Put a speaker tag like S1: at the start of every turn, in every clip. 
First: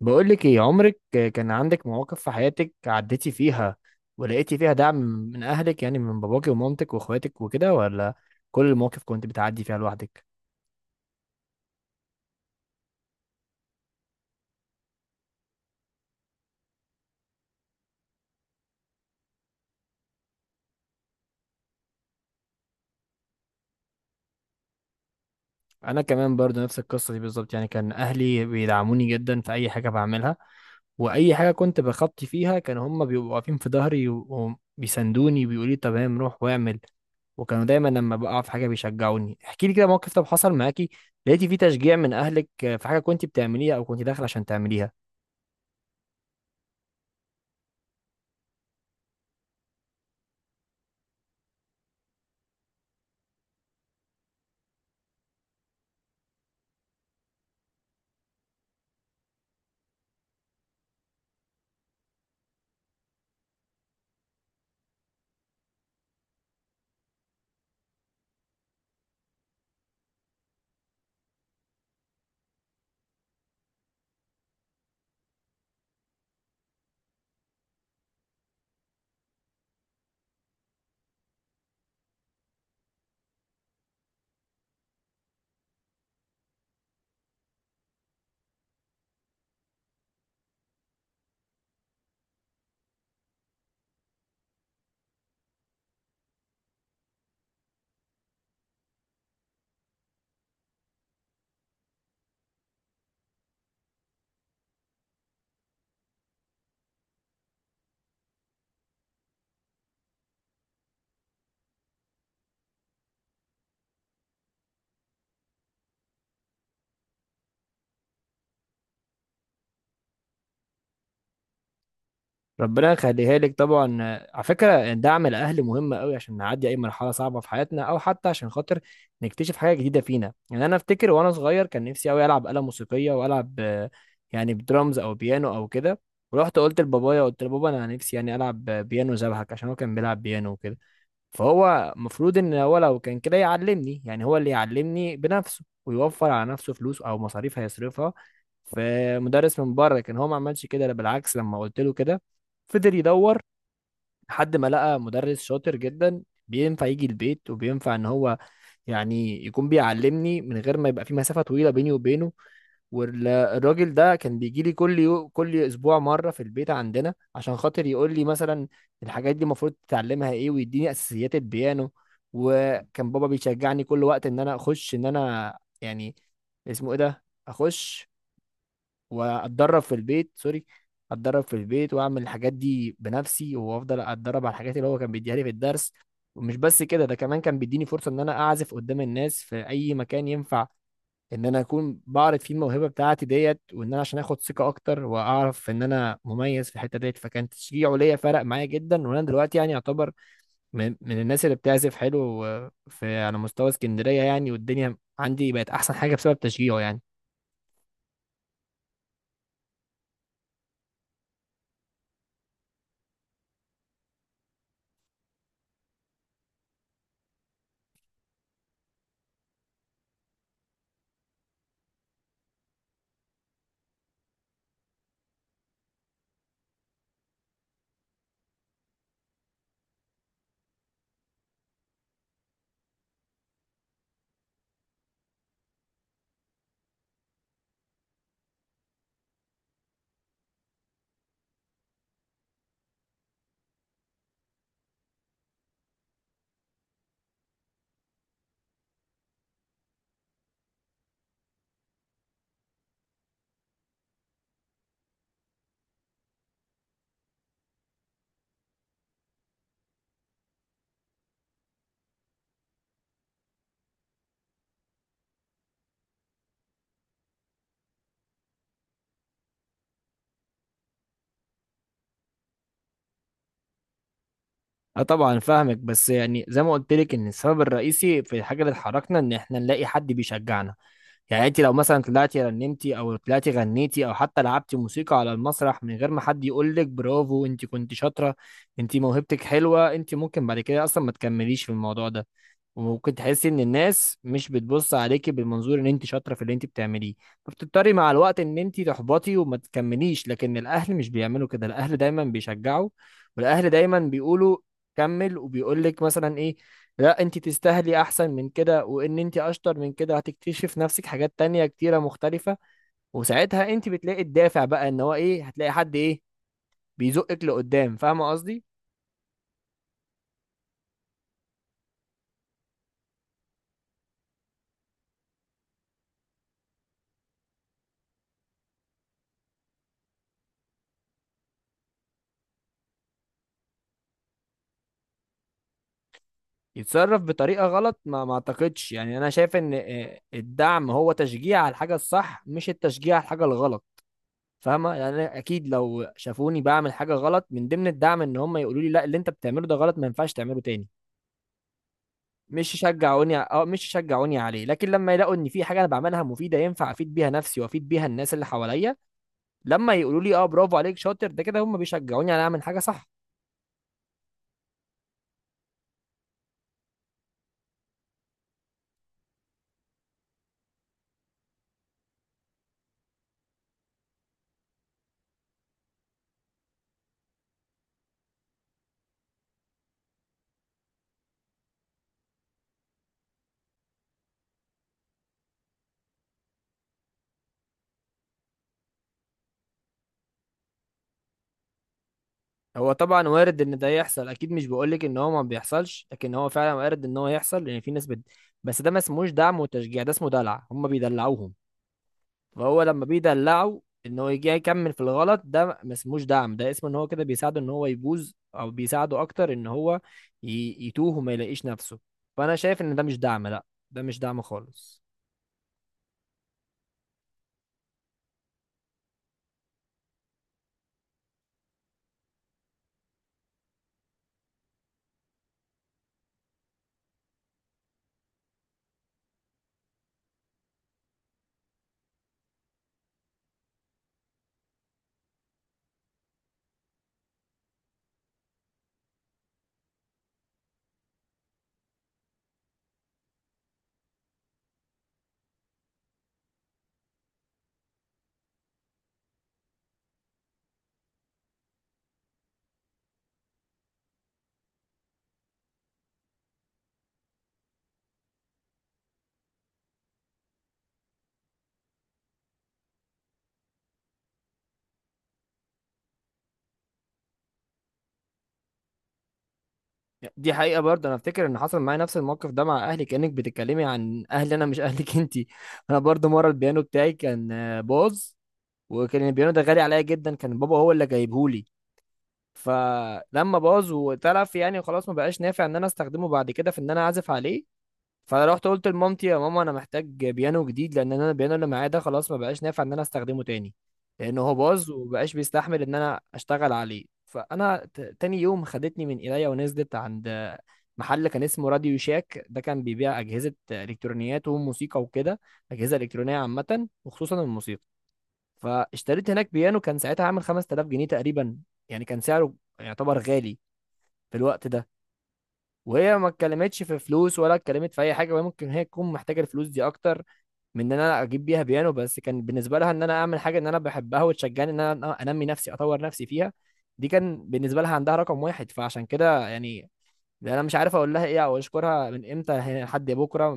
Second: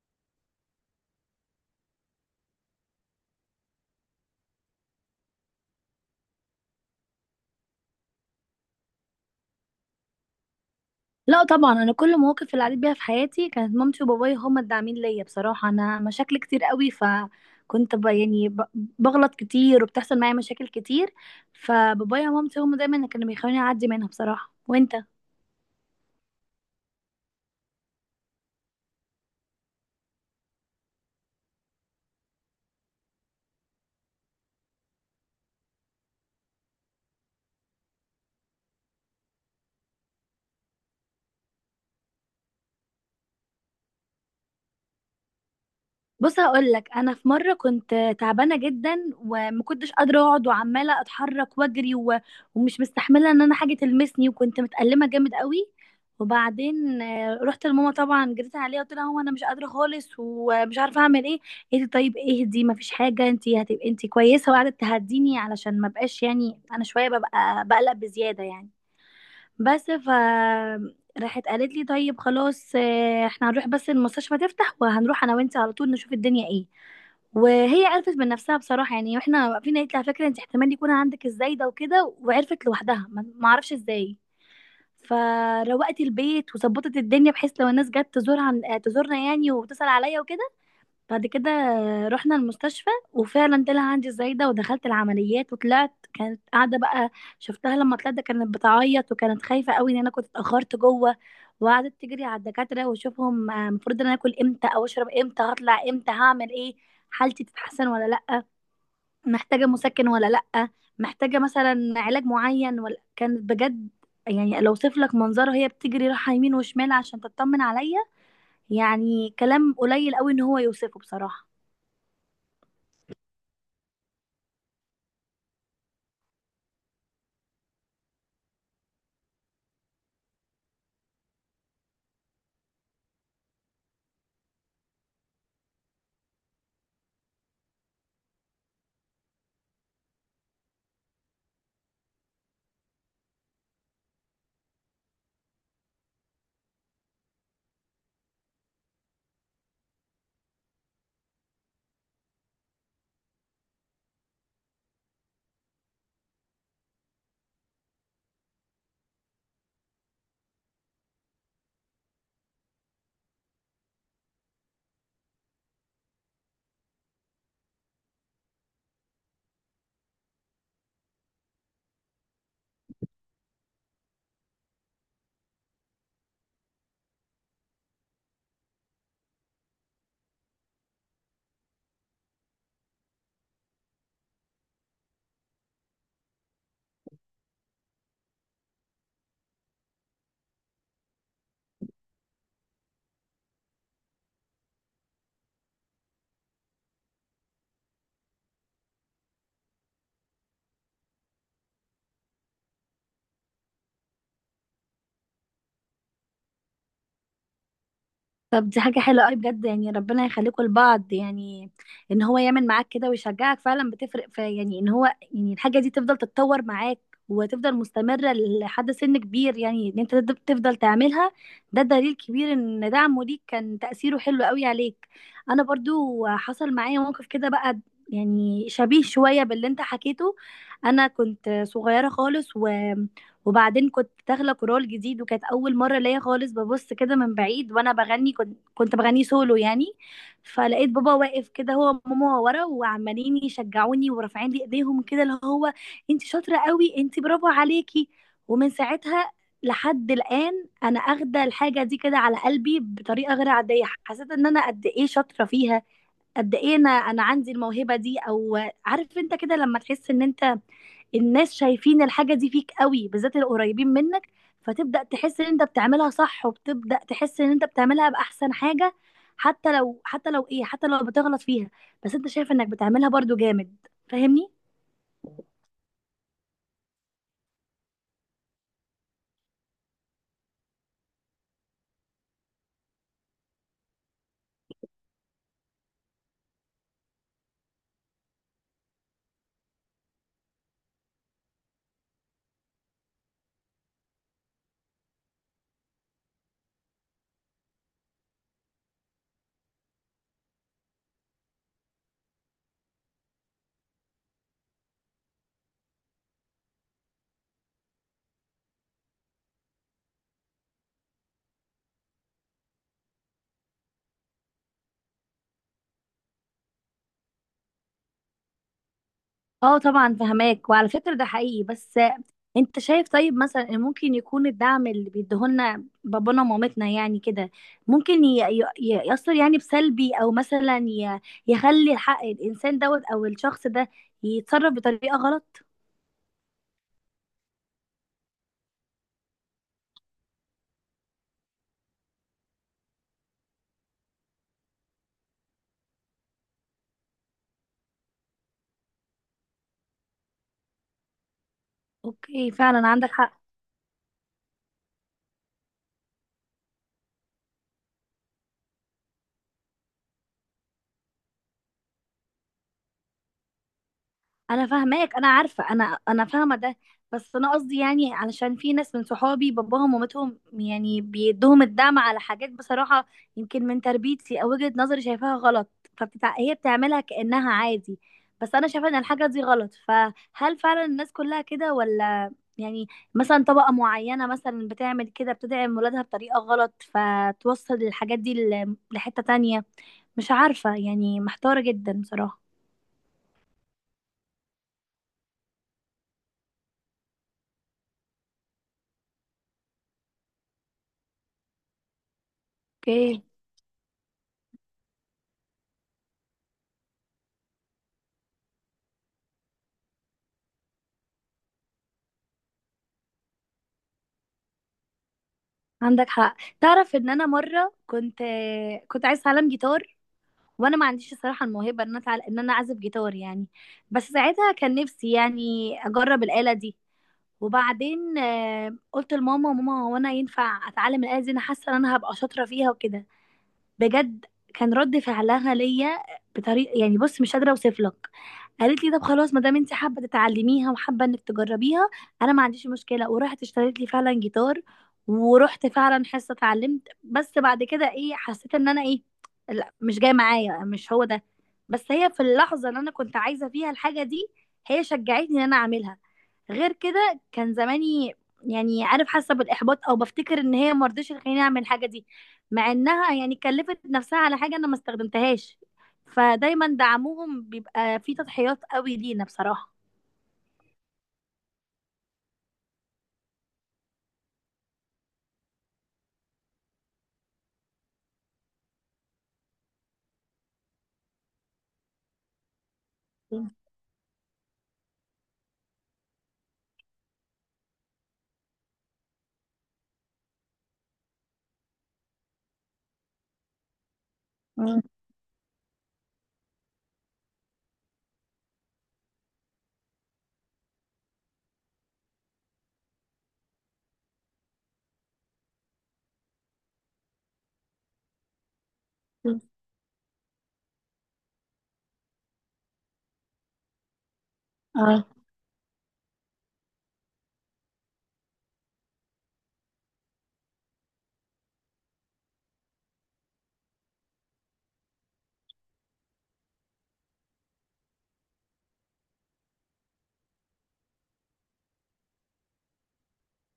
S1: بقولك ايه، عمرك كان عندك مواقف في حياتك عديتي فيها ولقيتي فيها دعم من اهلك، يعني من باباكي ومامتك واخواتك وكده، ولا كل المواقف كنت بتعدي فيها لوحدك؟
S2: لا طبعا، انا كل المواقف اللي عديت بيها في حياتي كانت مامتي وبابايا هما الداعمين ليا. بصراحه انا مشاكل كتير قوي، فكنت بغلط كتير وبتحصل معايا مشاكل كتير. فبابايا ومامتي هما دايما اللي كانوا بيخلوني اعدي منها بصراحه. وانت،
S1: انا كمان برضو نفس القصة دي بالظبط، يعني كان اهلي بيدعموني جدا في اي حاجة بعملها، واي حاجة كنت بخطي فيها كانوا هم بيبقوا واقفين في ظهري وبيسندوني وبيقولوا لي تمام روح واعمل. وكانوا دايما لما بقع في حاجه بيشجعوني. احكي لي كده موقف، طب حصل معاكي لقيتي فيه تشجيع من اهلك في حاجه كنت بتعمليها او كنت داخل عشان تعمليها؟
S2: بص هقول لك، انا في مره كنت تعبانه جدا وما كنتش قادره اقعد وعماله اتحرك واجري ومش مستحمله ان انا حاجه تلمسني وكنت متألمه جامد قوي. وبعدين رحت لماما طبعا، جريت عليها قلت لها هو انا مش قادره خالص ومش عارفه اعمل ايه. قالت لي طيب اهدي ما فيش حاجه، انت هتبقي انت كويسه. وقعدت تهديني علشان ما بقاش، يعني انا شويه ببقى بقلق بزياده يعني. بس ف راحت قالت لي طيب خلاص احنا هنروح بس المستشفى تفتح، وهنروح انا وانت على طول نشوف الدنيا ايه. وهي عرفت من نفسها بصراحه يعني، واحنا واقفين قالت لي على فكره انت احتمال يكون عندك الزايده وكده. وعرفت لوحدها، ما اعرفش ازاي. فروقت البيت وظبطت الدنيا بحيث لو الناس جت تزورها تزورنا يعني وتسال عليا وكده. بعد كده رحنا المستشفى وفعلا طلع عندي الزايدة ودخلت العمليات وطلعت. كانت قاعدة بقى، شفتها لما طلعت كانت بتعيط وكانت خايفة قوي ان انا كنت اتأخرت جوه. وقعدت تجري على الدكاترة واشوفهم المفروض ان انا اكل امتى او اشرب امتى، هطلع امتى، هعمل ايه، حالتي تتحسن ولا لأ، محتاجة مسكن ولا لأ، محتاجة مثلا علاج معين ولا. كانت بجد، يعني لو اوصف لك منظرها هي بتجري رايحة يمين وشمال عشان تطمن عليا. يعني كلام قليل قوي ان هو يوصفه بصراحة.
S1: ربنا يخليها لك طبعا. على فكره دعم الاهل مهم قوي عشان نعدي اي مرحله صعبه في حياتنا، او حتى عشان خاطر نكتشف حاجه جديده فينا. يعني انا افتكر وانا صغير كان نفسي قوي العب آلة موسيقيه والعب يعني بدرامز او بيانو او كده. ورحت قلت لبابايا، قلت لبابا انا نفسي يعني العب بيانو زبحك، عشان هو كان بيلعب بيانو وكده. فهو المفروض ان هو لو كان كده يعلمني، يعني هو اللي يعلمني بنفسه ويوفر على نفسه فلوس او مصاريف هيصرفها في مدرس من بره. كان هو ما عملش كده، لا بالعكس لما قلت له كده فضل يدور لحد ما لقى مدرس شاطر جدا بينفع يجي البيت وبينفع ان هو يعني يكون بيعلمني من غير ما يبقى في مسافة طويلة بيني وبينه. والراجل ده كان بيجي لي كل اسبوع مره في البيت عندنا عشان خاطر يقول لي مثلا الحاجات دي المفروض تتعلمها ايه ويديني اساسيات البيانو. وكان بابا بيشجعني كل وقت ان انا اخش، ان انا يعني اسمه ايه ده اخش واتدرب في البيت، سوري اتدرب في البيت واعمل الحاجات دي بنفسي وافضل اتدرب على الحاجات اللي هو كان بيديها لي في الدرس. ومش بس كده، ده كمان كان بيديني فرصه ان انا اعزف قدام الناس في اي مكان ينفع ان انا اكون بعرف فيه الموهبه بتاعتي ديت، وان انا عشان اخد ثقه اكتر واعرف ان انا مميز في الحته ديت. فكان تشجيعه ليا فرق معايا جدا، وانا دلوقتي يعني اعتبر من الناس اللي بتعزف حلو في على مستوى اسكندريه يعني، والدنيا عندي بقت احسن حاجه بسبب تشجيعه يعني.
S2: طب دي حاجة حلوة قوي بجد، يعني ربنا يخليكم لبعض يعني. ان هو يعمل معاك كده ويشجعك فعلا بتفرق، في يعني ان هو يعني الحاجة دي تفضل تتطور معاك وتفضل مستمرة لحد سن كبير، يعني ان انت تفضل تعملها. ده دليل كبير ان دعمه ليك كان تأثيره حلو قوي عليك. انا برضو حصل معايا موقف كده بقى، يعني شبيه شوية باللي انت حكيته. انا كنت صغيرة خالص، وبعدين كنت داخله كورال جديد وكانت اول مره ليا خالص. ببص كده من بعيد وانا بغني، كنت بغني سولو يعني. فلقيت بابا واقف كده هو وماما ورا وعمالين يشجعوني ورافعين لي ايديهم كده، اللي هو انت شاطره قوي، انت برافو عليكي. ومن ساعتها لحد الان انا اخده الحاجه دي كده على قلبي بطريقه غير عاديه. حسيت ان انا قد ايه شاطره فيها، قد ايه انا عندي الموهبه دي. او عارف انت كده لما تحس ان انت الناس شايفين الحاجه دي فيك قوي، بالذات القريبين منك. فتبدا تحس ان انت بتعملها صح، وبتبدا تحس ان انت بتعملها باحسن حاجه. حتى لو، حتى لو ايه حتى لو بتغلط فيها، بس انت شايف انك بتعملها برضو جامد. فاهمني؟
S1: اه طبعا فاهمك، بس يعني زي ما قلت لك ان السبب الرئيسي في الحاجه اللي اتحركنا ان احنا نلاقي حد بيشجعنا. يعني انت لو مثلا طلعتي رنمتي او طلعتي غنيتي او حتى لعبتي موسيقى على المسرح من غير ما حد يقول لك برافو انت كنت شاطره، انت موهبتك حلوه، انت ممكن بعد كده اصلا ما تكمليش في الموضوع ده، وممكن تحسي ان الناس مش بتبص عليكي بالمنظور ان انت شاطره في اللي انت بتعمليه. فبتضطري مع الوقت ان انت تحبطي وما تكمليش. لكن الاهل مش بيعملوا كده، الاهل دايما بيشجعوا، والاهل دايما بيقولوا كمل، وبيقول لك مثلا ايه، لا انت تستاهلي احسن من كده، وان انت اشطر من كده هتكتشف نفسك حاجات تانية كتيره مختلفه. وساعتها انت بتلاقي الدافع بقى ان هو ايه، هتلاقي حد ايه بيزقك لقدام. فاهمه قصدي؟
S2: اه طبعا فهماك. وعلى فكرة ده حقيقي. بس انت شايف طيب مثلا ان ممكن يكون الدعم اللي بيديهولنا بابانا ومامتنا يعني كده، ممكن يأثر يعني بسلبي، او مثلا يخلي الحق الانسان دوت او الشخص ده يتصرف بطريقة غلط.
S1: يتصرف بطريقة غلط؟ ما اعتقدش يعني، انا شايف ان الدعم هو تشجيع على الحاجة الصح، مش التشجيع على الحاجة الغلط. فاهمة يعني؟ أنا اكيد لو شافوني بعمل حاجة غلط من ضمن الدعم ان هم يقولوا لي لا اللي انت بتعمله ده غلط ما ينفعش تعمله تاني.
S2: اوكي
S1: مش
S2: فعلا عندك
S1: يشجعوني،
S2: حق.
S1: اه مش يشجعوني عليه. لكن لما يلاقوا ان في حاجة انا بعملها مفيدة ينفع افيد بيها نفسي وافيد بيها الناس اللي حواليا، لما يقولوا لي اه برافو عليك شاطر، ده كده هم بيشجعوني على اعمل حاجة صح.
S2: انا فاهماك، انا عارفه، انا فاهمه ده. بس انا قصدي يعني، علشان في ناس من صحابي باباهم ومامتهم يعني بيدوهم الدعم على حاجات بصراحه يمكن من تربيتي او وجهه نظري شايفاها غلط. هي بتعملها كانها عادي، بس انا شايفه ان الحاجه دي غلط. فهل فعلا الناس كلها كده ولا يعني مثلا طبقه معينه مثلا بتعمل كده، بتدعم ولادها بطريقه غلط فتوصل الحاجات دي لحته تانية؟ مش عارفه يعني، محتاره جدا بصراحه.
S1: هو طبعا وارد ان ده يحصل، اكيد مش بقولك ان هو ما بيحصلش، لكن هو فعلا وارد ان هو يحصل لان في ناس بس ده ما اسموش دعم وتشجيع، ده اسمه دلع، هم بيدلعوهم. فهو لما
S2: اوكي،
S1: بيدلعوا ان هو يجي يكمل في الغلط ده، ما اسموش دعم، ده اسمه ان هو كده بيساعده ان هو يبوظ، او بيساعده اكتر ان هو يتوه وما يلاقيش نفسه. فانا شايف ان ده مش دعم، لا ده مش دعم خالص.
S2: عندك حق. تعرف ان انا مره كنت، كنت عايز اتعلم جيتار، وانا ما عنديش الصراحه الموهبه ان انا ان انا اعزف جيتار يعني. بس ساعتها كان نفسي يعني اجرب الاله دي. وبعدين قلت لماما، ماما هو انا ينفع اتعلم الاله دي، انا حاسه ان انا هبقى شاطره فيها وكده؟ بجد كان رد فعلها ليا بطريقه يعني بص مش قادره اوصف لك. قالت لي طب خلاص ما دام انت حابه تتعلميها وحابه انك تجربيها انا ما عنديش مشكله. ورحت اشتريت لي فعلا جيتار، ورحت فعلا حصه اتعلمت. بس بعد كده ايه، حسيت ان انا ايه، لا مش جاي معايا، مش هو ده. بس هي في اللحظه اللي انا كنت عايزه فيها الحاجه دي هي شجعتني ان انا اعملها. غير كده كان زماني يعني، عارف، حاسه بالاحباط او بفتكر ان هي مرضتش تخليني اعمل الحاجه دي، مع انها يعني كلفت نفسها على حاجه انا ما استخدمتهاش. فدايما دعمهم بيبقى فيه تضحيات قوي لينا بصراحه.
S1: دي حقيقة برضه. انا افتكر ان حصل معايا نفس الموقف ده مع اهلي، كأنك بتتكلمي عن اهلي انا مش اهلك انتي انا برضه مرة البيانو بتاعي كان باظ، وكان البيانو ده غالي عليا جدا، كان بابا هو اللي جايبهولي. فلما باظ واتلف يعني خلاص ما بقاش نافع ان انا استخدمه بعد كده في ان انا اعزف عليه. فروحت قلت لمامتي يا ماما انا محتاج بيانو جديد، لان انا البيانو اللي معايا ده خلاص ما بقاش نافع ان انا استخدمه تاني، لان هو
S2: مم.
S1: باظ ومبقاش بيستحمل ان انا اشتغل عليه. فانا تاني يوم خدتني من ايديا ونزلت عند محل كان اسمه راديو شاك، ده كان بيبيع اجهزه الكترونيات وموسيقى وكده، اجهزه الكترونيه عامه وخصوصا الموسيقى. فاشتريت هناك بيانو كان ساعتها عامل 5000 جنيه تقريبا، يعني كان سعره يعتبر غالي في الوقت ده.
S2: اه.
S1: وهي ما اتكلمتش في فلوس ولا اتكلمت في اي حاجه، وهي ممكن هي تكون محتاجه الفلوس دي اكتر من ان انا اجيب بيها بيانو، بس كان بالنسبه لها ان انا اعمل حاجه ان انا بحبها وتشجعني ان انا انمي نفسي اطور نفسي فيها، دي كان بالنسبه لها عندها رقم واحد. فعشان كده يعني انا مش عارف اقول لها ايه او اشكرها من امتى لحد بكره،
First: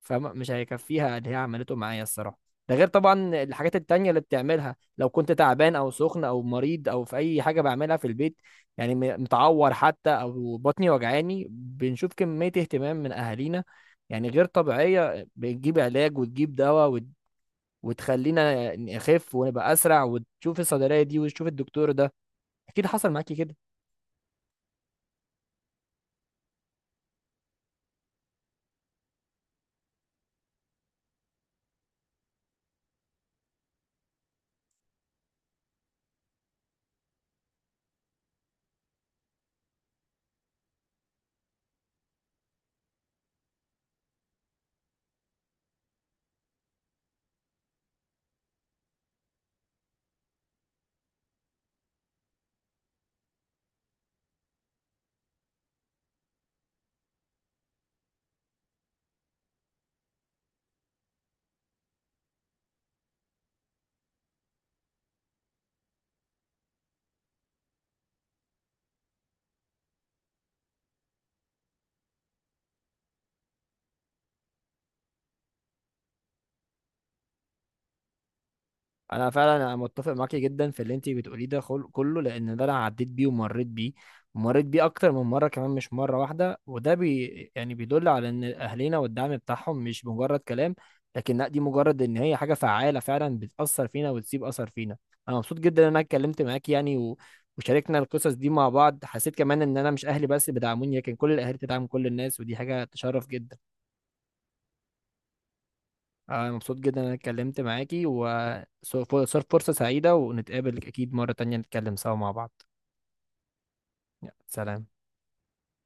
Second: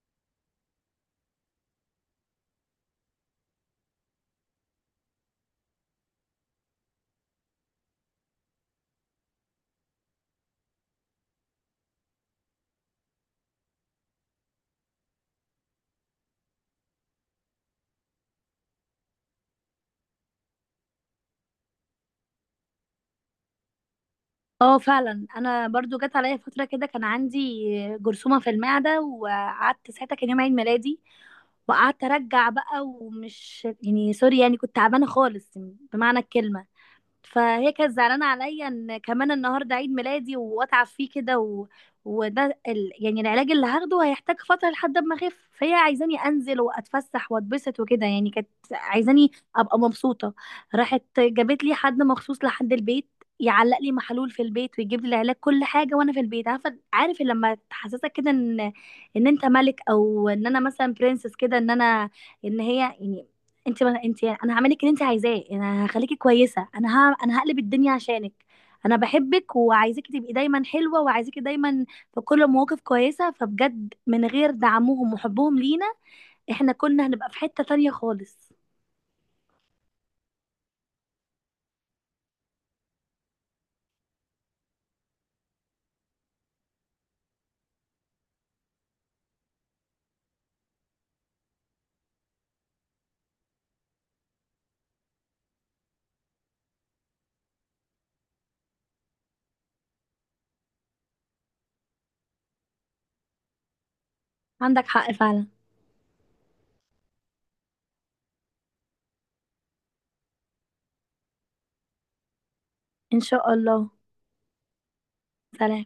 S1: فمش هيكفيها اللي هي عملته معايا الصراحة. ده غير طبعا الحاجات التانية اللي بتعملها لو كنت تعبان أو سخن أو مريض أو في أي حاجة بعملها في البيت، يعني متعور حتى أو بطني وجعاني، بنشوف كمية اهتمام من أهالينا يعني غير طبيعية. بتجيب علاج وتجيب دواء وتخلينا نخف ونبقى أسرع، وتشوف الصيدلية دي وتشوف الدكتور ده. أكيد حصل معاكي كده.
S2: اه فعلا انا برضو جت عليا فتره كده، كان عندي جرثومه في المعده. وقعدت ساعتها كان يوم عيد ميلادي، وقعدت ارجع بقى ومش يعني سوري، يعني كنت تعبانه خالص بمعنى الكلمه. فهي كانت زعلانه عليا ان كمان النهارده عيد ميلادي واتعب فيه كده يعني العلاج اللي هاخده هيحتاج فتره لحد ما اخف، فهي عايزاني انزل واتفسح واتبسط وكده. يعني كانت عايزاني ابقى مبسوطه. راحت جابت لي حد مخصوص لحد البيت يعلق لي محلول في البيت ويجيب لي العلاج كل حاجه وانا في البيت. عارفه عارف لما تحسسك كده ان انت ملك، او ان انا مثلا برنسس كده، ان انا ان هي يعني انت، ما انت يعني انا هعملك اللي انت عايزاه، انا هخليكي كويسه، انا هقلب الدنيا عشانك، انا بحبك وعايزاكي تبقي دايما حلوه وعايزاكي دايما في كل المواقف كويسه. فبجد من غير دعمهم وحبهم لينا، احنا كنا هنبقى في حته تانية خالص.
S1: انا فعلا انا متفق معاكي جدا في اللي انت بتقوليه ده كله، لان ده انا عديت بيه ومريت بيه، ومريت بيه اكتر من مره كمان مش مره واحده. وده يعني بيدل على ان اهلنا والدعم بتاعهم مش مجرد كلام، لكن لا دي مجرد ان هي حاجه فعاله فعلا بتاثر فينا وتسيب اثر فينا. انا مبسوط جدا ان انا اتكلمت معاكي وشاركنا القصص دي مع بعض. حسيت كمان ان انا مش اهلي بس اللي بيدعموني، لكن كل الاهالي بتدعم كل الناس، ودي حاجه تشرف جدا.
S2: عندك حق فعلا.
S1: انا مبسوط جدا ان انا اتكلمت معاكي وصار فرصة سعيدة، ونتقابل اكيد مرة تانية نتكلم سوا مع بعض.
S2: ان شاء الله.
S1: يلا، سلام.
S2: سلام.